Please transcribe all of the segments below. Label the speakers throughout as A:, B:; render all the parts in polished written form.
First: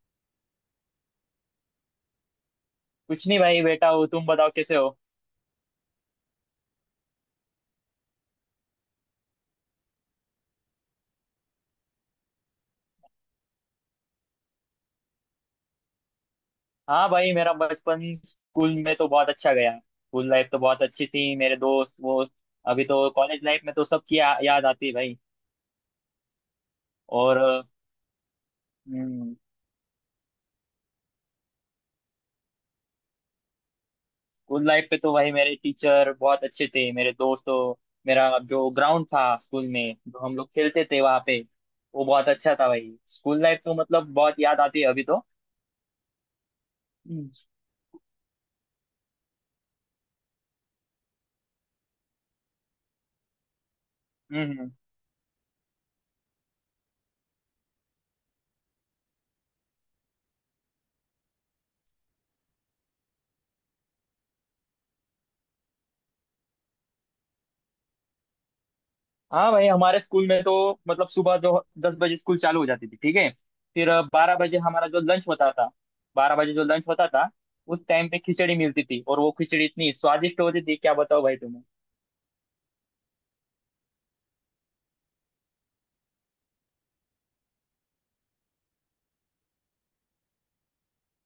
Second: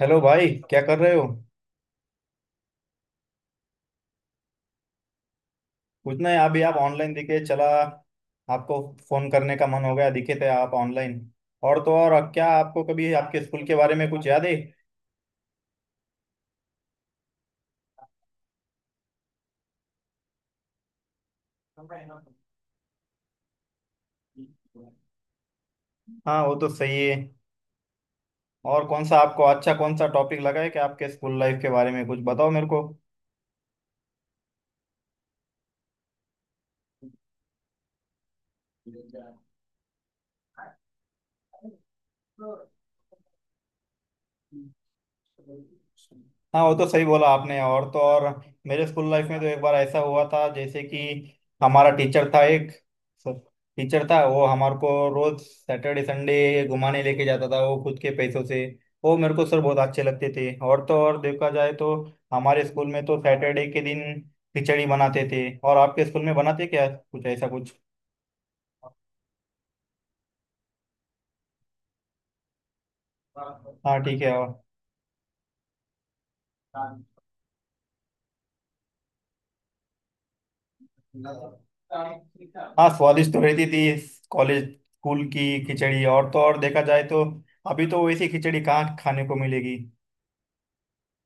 A: Hello भाई, क्या कर रहे हो।
B: कुछ नहीं भाई। बेटा हो तुम, बताओ कैसे हो।
A: कुछ नहीं, अभी आप ऑनलाइन दिखे चला आपको फोन करने का मन हो गया, दिखे थे आप ऑनलाइन। और तो और, अब क्या आपको कभी आपके स्कूल के बारे में कुछ याद है।
B: हाँ भाई, मेरा बचपन स्कूल में तो बहुत अच्छा गया। स्कूल लाइफ तो बहुत अच्छी थी, मेरे दोस्त वोस्त। अभी तो कॉलेज लाइफ में तो सबकी याद आती है भाई।
A: हाँ, वो तो सही है।
B: और
A: और कौन सा
B: हम्म,
A: आपको अच्छा कौन सा टॉपिक लगा है कि आपके स्कूल लाइफ के बारे में कुछ बताओ मेरे को।
B: स्कूल लाइफ पे तो भाई मेरे टीचर बहुत अच्छे थे। मेरे दोस्त तो मेरा जो ग्राउंड था स्कूल में जो हम लोग खेलते थे वहाँ पे, वो बहुत अच्छा था भाई। स्कूल लाइफ तो मतलब बहुत याद आती है अभी तो।
A: हाँ, वो तो सही बोला
B: हम्म
A: आपने। और तो और, मेरे स्कूल लाइफ में तो एक बार ऐसा हुआ था, जैसे कि हमारा टीचर था एक, टीचर था वो,
B: हम्म हम्म।
A: हमारे को रोज सैटरडे संडे घुमाने लेके जाता था वो, खुद के पैसों से। वो मेरे को सर बहुत अच्छे लगते थे। और तो और देखा जाए तो, हमारे स्कूल में तो सैटरडे के दिन खिचड़ी बनाते थे, और आपके स्कूल में बनाते क्या कुछ ऐसा कुछ।
B: हाँ भाई, हमारे स्कूल में तो मतलब सुबह जो 10 बजे स्कूल चालू हो जाती थी, ठीक है। फिर
A: हाँ, ठीक है।
B: 12 बजे हमारा जो लंच होता था। 12 बजे जो लंच
A: और
B: होता था, उस टाइम पे खिचड़ी मिलती थी। और वो खिचड़ी इतनी स्वादिष्ट होती थी, क्या बताओ भाई तुम्हें।
A: हाँ, स्वादिष्ट तो रहती थी कॉलेज स्कूल की खिचड़ी। और तो और देखा जाए तो, अभी तो वैसी खिचड़ी कहाँ खाने को मिलेगी।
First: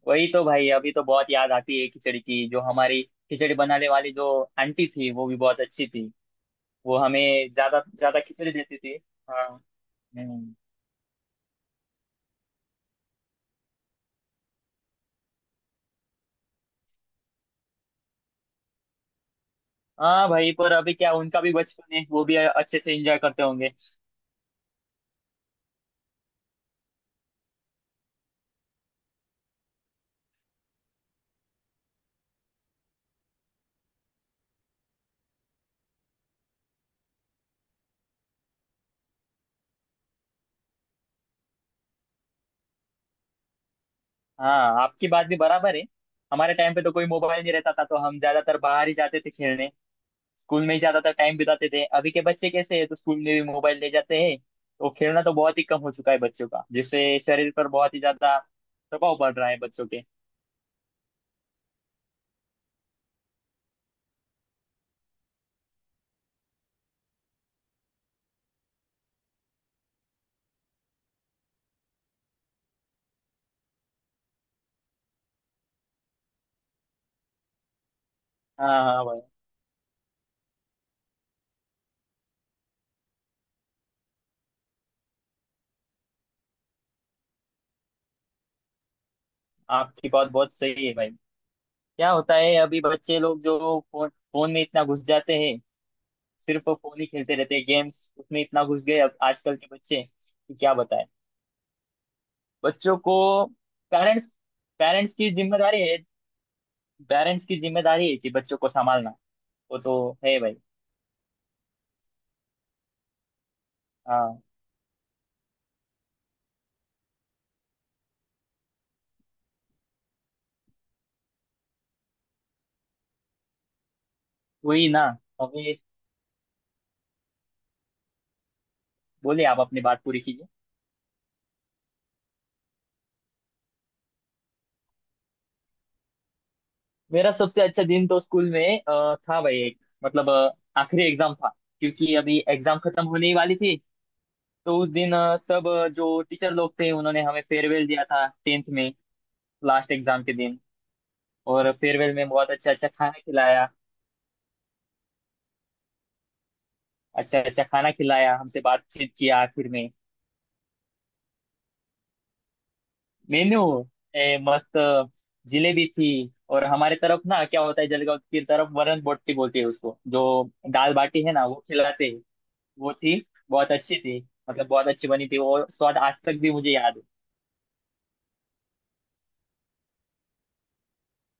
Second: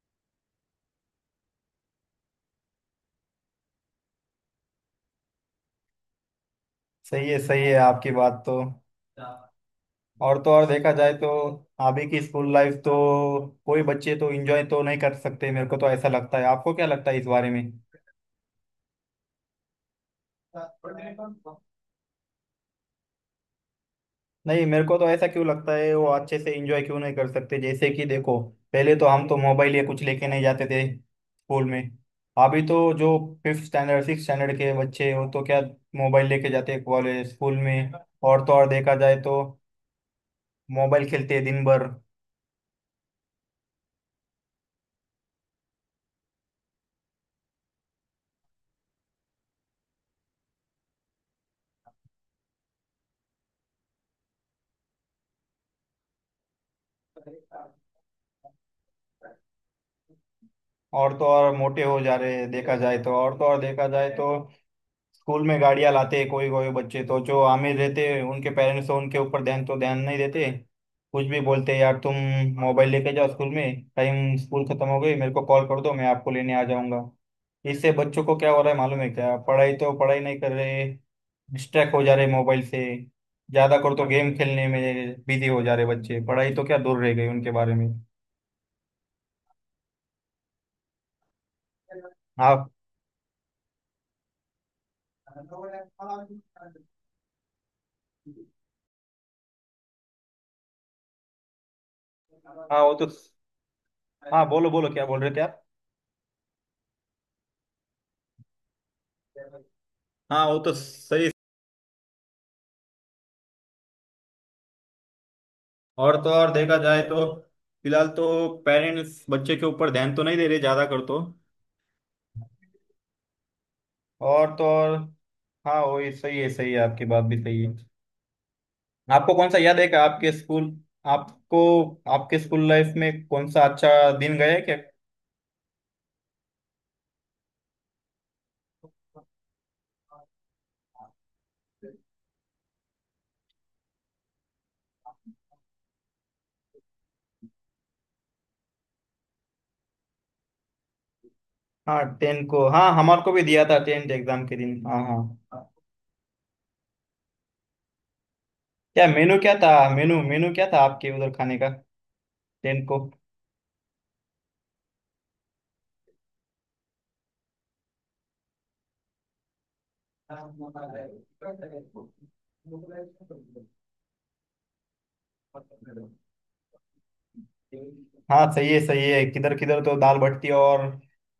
B: वही तो भाई, अभी तो बहुत याद आती है खिचड़ी की। जो हमारी खिचड़ी बनाने वाली जो आंटी थी वो भी बहुत अच्छी थी। वो
A: सही है,
B: हमें
A: सही है
B: ज्यादा
A: आपकी
B: ज्यादा
A: बात
B: खिचड़ी
A: तो।
B: देती थी। हाँ
A: और तो और देखा जाए तो, अभी की स्कूल लाइफ तो कोई बच्चे तो एंजॉय तो नहीं कर सकते, मेरे को तो ऐसा लगता है। आपको क्या लगता है इस बारे
B: हाँ भाई, पर अभी क्या
A: में।
B: उनका भी बचपन है, वो भी अच्छे से एंजॉय करते होंगे।
A: नहीं, मेरे को तो ऐसा क्यों लगता है, वो अच्छे से एंजॉय क्यों नहीं कर सकते, जैसे कि देखो, पहले तो हम तो मोबाइल या कुछ लेके नहीं जाते थे स्कूल में। अभी तो जो फिफ्थ स्टैंडर्ड सिक्स स्टैंडर्ड के बच्चे हैं, वो तो क्या मोबाइल लेके जाते हैं कॉलेज स्कूल में। और तो और देखा जाए तो, मोबाइल खेलते हैं दिन भर।
B: हाँ आपकी बात भी बराबर है। हमारे टाइम पे तो कोई मोबाइल नहीं रहता था, तो हम ज्यादातर बाहर ही जाते थे खेलने। स्कूल में ही ज्यादातर टाइम बिताते थे। अभी के बच्चे कैसे हैं तो स्कूल में भी मोबाइल ले जाते हैं, तो खेलना तो बहुत ही कम हो चुका है बच्चों का, जिससे शरीर पर बहुत ही ज्यादा प्रभाव पड़ रहा है बच्चों के।
A: और तो और मोटे हो जा रहे हैं देखा जाए तो। और तो और देखा जाए तो, स्कूल में गाड़ियां लाते हैं कोई कोई बच्चे, तो जो आमिर रहते हैं उनके पेरेंट्स तो उनके ऊपर ध्यान तो ध्यान नहीं देते। कुछ भी बोलते हैं, यार तुम मोबाइल लेके जाओ स्कूल में, टाइम स्कूल खत्म हो गई मेरे को कॉल कर दो, मैं आपको लेने आ जाऊंगा। इससे बच्चों को क्या हो रहा है
B: हाँ
A: मालूम
B: हाँ
A: है
B: भाई।
A: क्या? पढ़ाई तो पढ़ाई नहीं कर रहे, डिस्ट्रैक्ट हो जा रहे मोबाइल से, ज्यादा कर तो गेम खेलने में बिजी हो जा रहे बच्चे, पढ़ाई तो क्या दूर रह गई उनके बारे में।
B: आपकी बात बहुत सही है भाई। क्या होता है,
A: हाँ
B: अभी बच्चे लोग जो फोन फोन में इतना घुस जाते हैं। सिर्फ फोन ही खेलते रहते हैं, गेम्स उसमें इतना घुस गए अब आजकल के बच्चे, कि क्या बताएं
A: हाँ, वो
B: बच्चों
A: तो।
B: को। पेरेंट्स
A: हाँ, बोलो बोलो क्या
B: पेरेंट्स
A: बोल रहे
B: की
A: थे
B: जिम्मेदारी है। पेरेंट्स की जिम्मेदारी है कि बच्चों को संभालना।
A: आप।
B: वो तो है
A: हाँ,
B: भाई।
A: वो तो सही।
B: हाँ
A: और तो और देखा जाए तो, फिलहाल तो पेरेंट्स बच्चे के ऊपर ध्यान तो नहीं दे रहे ज्यादा कर तो। और तो
B: वही
A: और,
B: ना, अभी।
A: हाँ वही सही है, सही है, आपकी बात भी सही है। आपको
B: बोलिए,
A: कौन सा
B: आप
A: याद
B: अपनी
A: है कि
B: बात पूरी
A: आपके
B: कीजिए।
A: स्कूल, आपको आपके स्कूल लाइफ में कौन सा अच्छा दिन गया है क्या।
B: मेरा सबसे अच्छा दिन तो स्कूल में था भाई एक। मतलब आखिरी एग्जाम था। क्योंकि अभी एग्जाम खत्म होने ही वाली थी। तो उस दिन सब जो टीचर लोग थे उन्होंने हमें फेयरवेल दिया था टेंथ में लास्ट एग्जाम के दिन। और
A: हाँ
B: फेयरवेल में
A: टेन
B: बहुत
A: को,
B: अच्छा अच्छा
A: हाँ
B: खाना
A: हमारे को भी दिया
B: खिलाया।
A: था टेंथ एग्जाम के दिन, हाँ हाँ।
B: अच्छा अच्छा खाना खिलाया, हमसे
A: क्या
B: बातचीत
A: मेनू
B: किया
A: क्या
B: आखिर
A: था
B: में।
A: मेनू मेनू क्या था आपके उधर खाने का, टेंथ को?
B: मेन्यू ए मस्त। जिलेबी थी। और हमारे तरफ ना, क्या होता है, जलगांव की तरफ वरण बोटी बोलते हैं उसको। जो दाल
A: हाँ,
B: बाटी है ना, वो खिलाते हैं, वो थी। बहुत अच्छी थी। मतलब बहुत अच्छी बनी थी, वो स्वाद आज तक भी मुझे याद है।
A: सही है सही है, किधर किधर तो दाल भट्टी, और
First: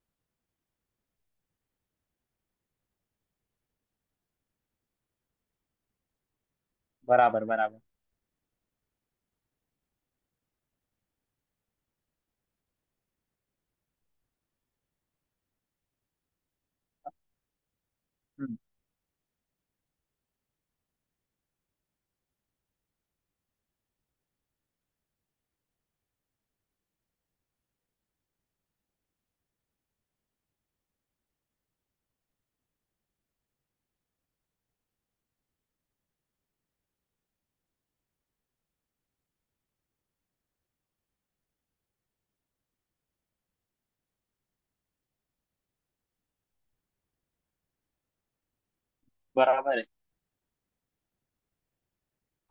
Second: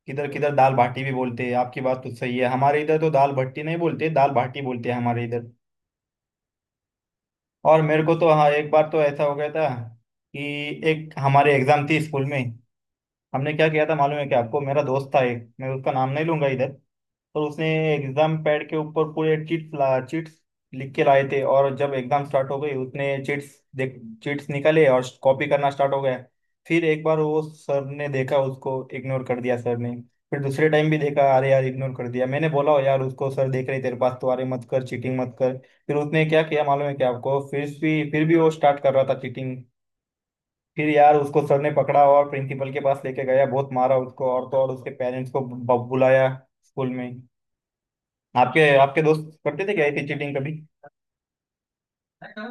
A: किधर किधर दाल बाटी भी बोलते हैं, आपकी बात तो सही है, हमारे इधर तो दाल भट्टी नहीं बोलते, दाल बाटी बोलते हैं हमारे इधर।
B: बराबर बराबर।
A: और मेरे को तो, हाँ, एक बार तो ऐसा हो गया था कि एक हमारी एग्जाम थी स्कूल में, हमने क्या किया था मालूम है कि आपको, मेरा दोस्त था एक, मैं उसका नाम नहीं लूंगा इधर। तो उसने एग्जाम
B: हम्म,
A: पैड के ऊपर पूरे चीट्स लिख के लाए थे, और जब एग्जाम स्टार्ट हो गई उसने चीट्स निकाले और कॉपी करना स्टार्ट हो गया। फिर एक बार वो सर ने देखा, उसको इग्नोर कर दिया सर ने। फिर दूसरे टाइम भी देखा, अरे यार, इग्नोर कर दिया। मैंने बोला, "ओ यार, उसको सर देख रहे तेरे पास तो, अरे मत कर चीटिंग, मत कर।" फिर उसने क्या किया मालूम है क्या आपको, फिर भी वो स्टार्ट कर रहा था चीटिंग। फिर यार उसको सर ने पकड़ा और प्रिंसिपल के पास लेके गया, बहुत मारा उसको, और तो और उसके पेरेंट्स को बुलाया स्कूल में। आपके आपके दोस्त करते थे
B: बराबर है।
A: क्या ऐसी चीटिंग कभी।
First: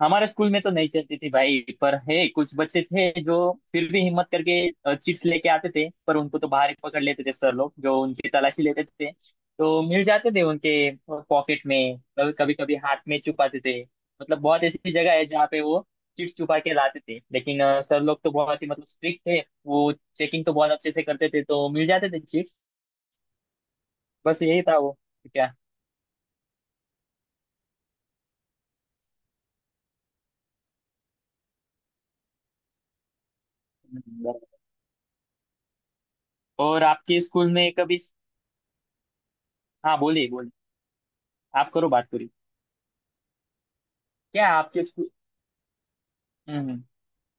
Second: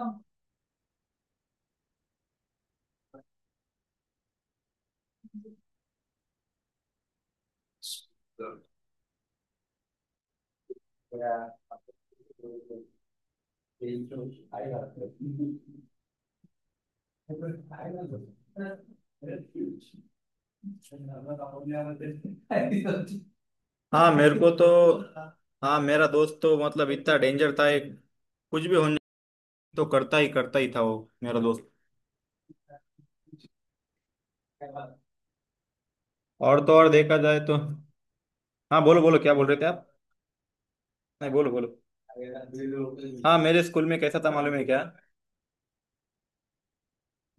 B: हमारे स्कूल में तो नहीं चलती थी भाई, पर है कुछ बच्चे थे जो फिर भी हिम्मत करके चिप्स लेके आते थे। पर उनको तो बाहर ही पकड़ लेते थे सर लोग, जो उनकी तलाशी लेते थे तो मिल जाते थे उनके पॉकेट में। कभी कभी कभी हाथ में छुपाते थे। मतलब बहुत ऐसी जगह है जहाँ पे वो चिप्स छुपा के लाते थे। लेकिन सर लोग तो बहुत ही मतलब स्ट्रिक्ट थे। वो चेकिंग तो बहुत अच्छे से करते थे, तो मिल जाते थे चिप्स।
A: हाँ मेरे
B: बस
A: को
B: यही
A: तो,
B: था वो। क्या?
A: हाँ, मेरा दोस्त तो मतलब इतना डेंजर था एक, कुछ भी होने तो करता ही था वो, मेरा दोस्त।
B: बराबर।
A: और तो
B: और
A: और देखा
B: आपके
A: जाए
B: स्कूल
A: तो,
B: में कभी?
A: हाँ बोलो बोलो क्या बोल रहे थे आप।
B: हाँ बोलिए बोलिए।
A: नहीं बोलो बोलो।
B: आप करो बात पूरी।
A: हाँ, मेरे स्कूल में कैसा था
B: क्या
A: मालूम है क्या,
B: आपके स्कूल? हम्म।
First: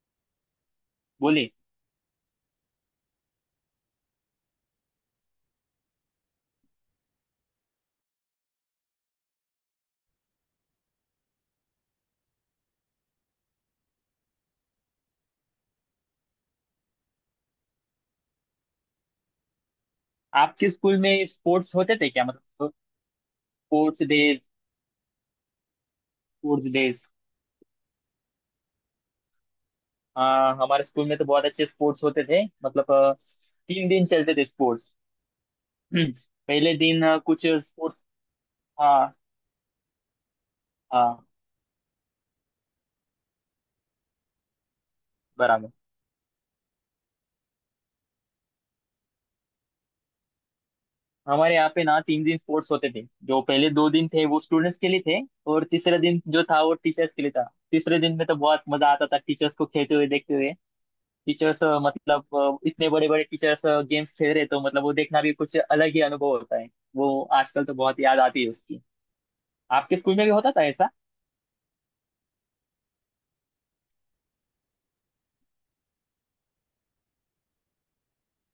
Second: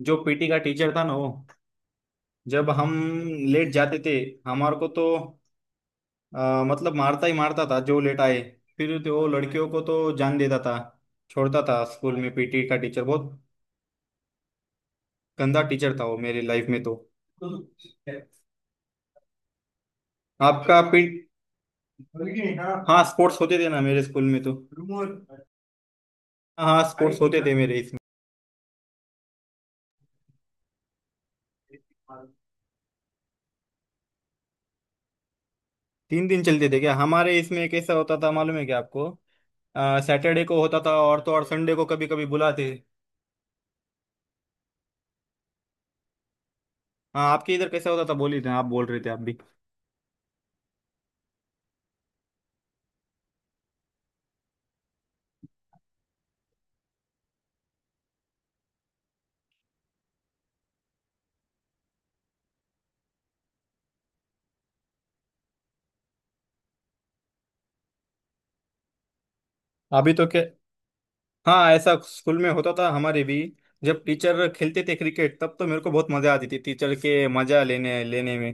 A: जो पीटी का टीचर था ना वो,
B: बोलिए।
A: जब हम लेट जाते थे हमारे को तो मतलब मारता ही मारता था जो लेट आए। फिर तो वो लड़कियों को तो जान देता था, छोड़ता था स्कूल में। पीटी का टीचर बहुत गंदा टीचर था वो मेरी लाइफ में तो।
B: आपके
A: आपका
B: स्कूल
A: पी
B: में स्पोर्ट्स होते थे क्या, मतलब
A: हाँ स्पोर्ट्स होते थे ना मेरे
B: स्पोर्ट्स
A: स्कूल में
B: डेज?
A: तो,
B: स्पोर्ट्स
A: हाँ
B: डेज।
A: स्पोर्ट्स होते थे मेरे
B: हाँ हमारे स्कूल में तो बहुत अच्छे स्पोर्ट्स होते
A: इसमें।
B: थे, मतलब 3 दिन चलते थे स्पोर्ट्स। हम्म,
A: तीन दिन चलते
B: पहले
A: थे क्या
B: दिन
A: हमारे
B: कुछ
A: इसमें, कैसा
B: स्पोर्ट्स।
A: होता था मालूम है क्या आपको,
B: हाँ
A: सैटरडे को होता था, और
B: हाँ
A: तो और संडे को कभी कभी बुलाते।
B: बराबर।
A: हाँ, आपके इधर कैसा होता था बोलिए ना, आप बोल रहे थे आप भी।
B: हमारे यहाँ पे ना 3 दिन स्पोर्ट्स होते थे। जो पहले 2 दिन थे वो स्टूडेंट्स के लिए थे। और तीसरा दिन जो था वो टीचर्स के लिए था। तीसरे दिन में तो बहुत मजा आता था टीचर्स को खेलते हुए देखते हुए। टीचर्स मतलब इतने बड़े बड़े टीचर्स गेम्स खेल रहे, तो मतलब वो देखना भी कुछ अलग ही अनुभव होता है। वो आजकल तो बहुत याद आती है उसकी। आपके
A: अभी
B: स्कूल में
A: तो
B: भी
A: क्या,
B: होता था ऐसा?
A: हाँ ऐसा स्कूल में होता था हमारे भी, जब टीचर खेलते थे क्रिकेट तब तो मेरे को बहुत मजा आती थी टीचर के मजा लेने लेने में।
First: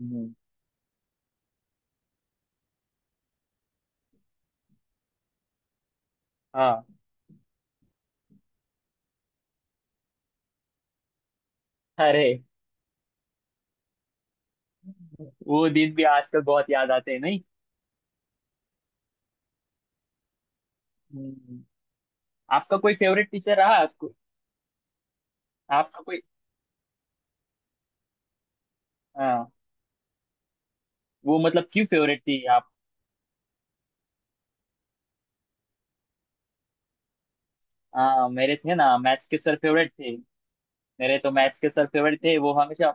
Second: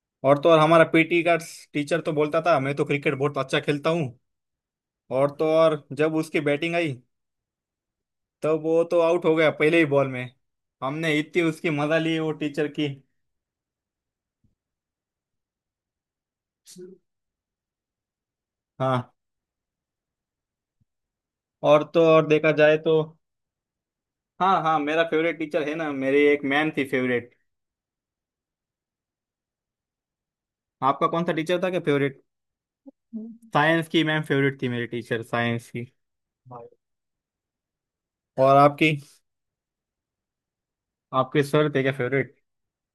B: हम्म,
A: और तो और हमारा पीटी का टीचर तो बोलता था मैं तो क्रिकेट बहुत अच्छा खेलता हूँ, और तो और जब उसकी बैटिंग
B: हाँ।
A: आई तब वो तो आउट हो गया पहले ही बॉल में। हमने इतनी उसकी मजा ली
B: अरे,
A: वो टीचर की।
B: वो दिन भी आजकल बहुत याद आते हैं, नहीं?
A: हाँ।
B: हम्म।
A: और तो और देखा
B: आपका
A: जाए
B: आपका कोई
A: तो,
B: फेवरेट टीचर रहा स्कूल?
A: हाँ हाँ मेरा फेवरेट टीचर है ना,
B: आपका
A: मेरी
B: कोई?
A: एक मैम थी फेवरेट।
B: हाँ
A: आपका कौन सा
B: वो
A: टीचर
B: मतलब
A: था क्या
B: क्यों फेवरेट
A: फेवरेट,
B: थी आप?
A: साइंस की मैम फेवरेट थी मेरी, टीचर साइंस की।
B: हाँ
A: और
B: मेरे थे
A: आपकी
B: ना, मैथ्स के सर फेवरेट थे। मेरे तो
A: आपके
B: मैथ्स के
A: सर थे
B: सर
A: क्या
B: फेवरेट
A: फेवरेट?
B: थे, वो हमेशा।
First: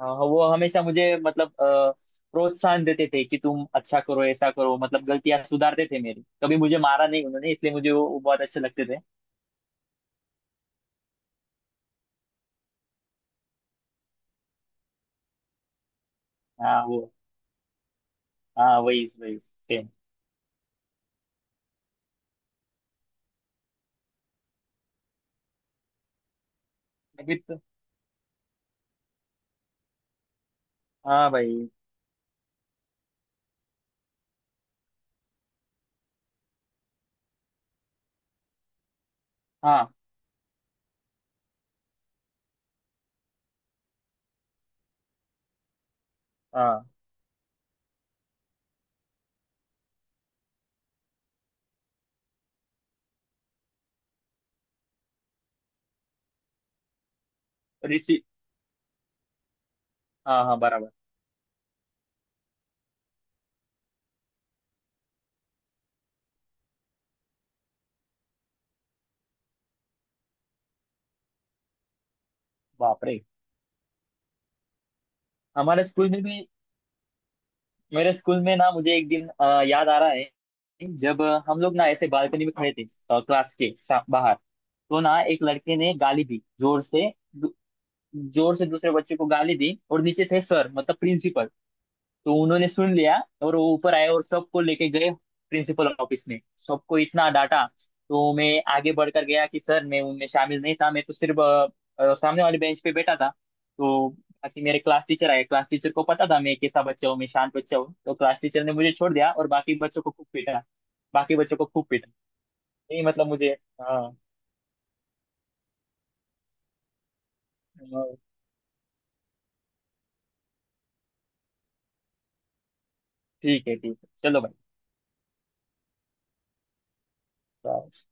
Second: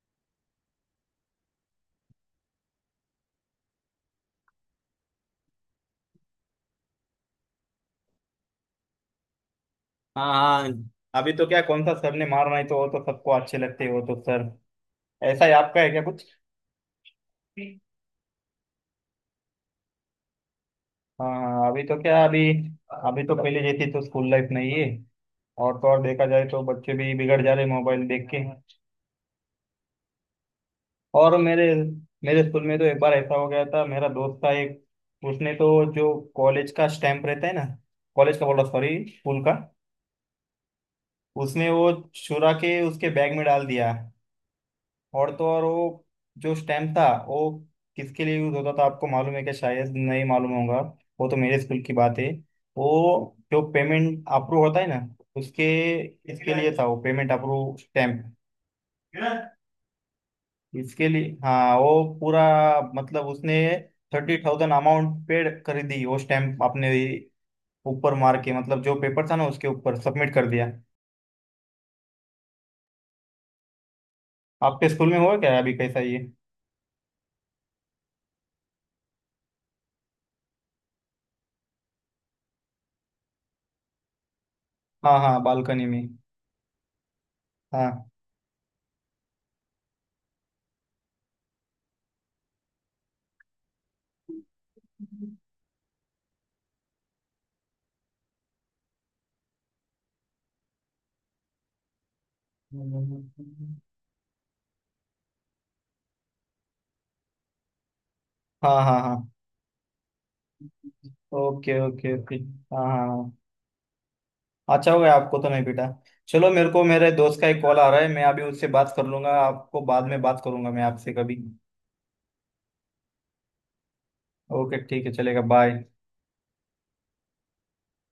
B: हाँ हाँ, वो हमेशा मुझे मतलब प्रोत्साहन देते थे कि तुम अच्छा करो ऐसा करो, मतलब गलतियां सुधारते थे मेरी। कभी मुझे मारा नहीं उन्होंने, इसलिए मुझे वो बहुत अच्छे लगते थे।
A: हाँ हाँ, अभी तो क्या कौन सा सर ने मार नहीं तो वो तो सबको अच्छे लगते हैं वो तो सर, ऐसा ही आपका है क्या कुछ।
B: हाँ वो। हाँ वही वही सेम।
A: हाँ हाँ, अभी तो क्या, अभी अभी तो पहले जैसी तो स्कूल लाइफ नहीं है, और तो और देखा जाए तो बच्चे भी
B: अभी
A: बिगड़ जा
B: तो
A: रहे मोबाइल देख के।
B: हाँ
A: और
B: भाई।
A: मेरे मेरे स्कूल में तो एक बार ऐसा हो गया था, मेरा दोस्त था एक, उसने तो जो कॉलेज का स्टैंप रहता है ना, कॉलेज का बोल रहा, सॉरी स्कूल का,
B: हाँ
A: उसने वो चुरा के उसके बैग में डाल दिया। और तो और वो जो
B: हाँ।
A: स्टैंप था वो किसके लिए यूज होता था आपको मालूम है क्या, शायद नहीं मालूम होगा, वो तो मेरे स्कूल की बात है। वो जो पेमेंट अप्रूव होता है ना उसके इसके लिए था वो, पेमेंट अप्रूव
B: ऋषि।
A: स्टैंप।
B: हाँ हाँ बराबर।
A: इसके लिए हाँ, वो पूरा मतलब उसने 30,000 अमाउंट पेड कर दी वो स्टैम्प अपने ऊपर मार के, मतलब जो पेपर था ना उसके ऊपर सबमिट कर दिया।
B: बाप रे।
A: आपके स्कूल में हुआ क्या अभी
B: हमारे
A: कैसा
B: स्कूल
A: ये।
B: में भी। मेरे स्कूल में ना, मुझे एक दिन याद आ रहा है। जब हम लोग ना ऐसे बालकनी में खड़े थे, क्लास के बाहर। तो
A: हाँ
B: ना
A: हाँ,
B: एक लड़के
A: बालकनी
B: ने
A: में।
B: गाली दी जोर से।
A: हाँ
B: जोर से दूसरे बच्चे को गाली दी, और नीचे थे सर, मतलब प्रिंसिपल। तो उन्होंने सुन लिया। और वो ऊपर आए और सबको लेके गए। प्रिंसिपल ऑफिस में सबको इतना डांटा। तो मैं आगे बढ़कर गया कि सर मैं उनमें शामिल नहीं था, मैं तो सिर्फ सामने वाले बेंच पे बैठा था तो। बाकी मेरे क्लास टीचर आए, क्लास टीचर को पता था मैं कैसा बच्चा हूँ, मैं शांत बच्चा हूँ, तो क्लास टीचर ने
A: हाँ
B: मुझे
A: हाँ।
B: छोड़
A: हाँ,
B: दिया और बाकी बच्चों को खूब पीटा। बाकी बच्चों को
A: ओके
B: खूब पीटा।
A: Okay okay. हाँ
B: नहीं
A: हाँ
B: मतलब
A: हाँ।
B: मुझे। हाँ
A: अच्छा, हो गया, आपको तो नहीं पीटा। चलो, मेरे को मेरे दोस्त का एक कॉल आ रहा है,
B: हाँ,
A: मैं अभी उससे बात कर लूंगा, आपको बाद में बात करूंगा मैं आपसे कभी।
B: ठीक है चलो
A: ओके, ठीक है, चलेगा, बाय।
B: भाई।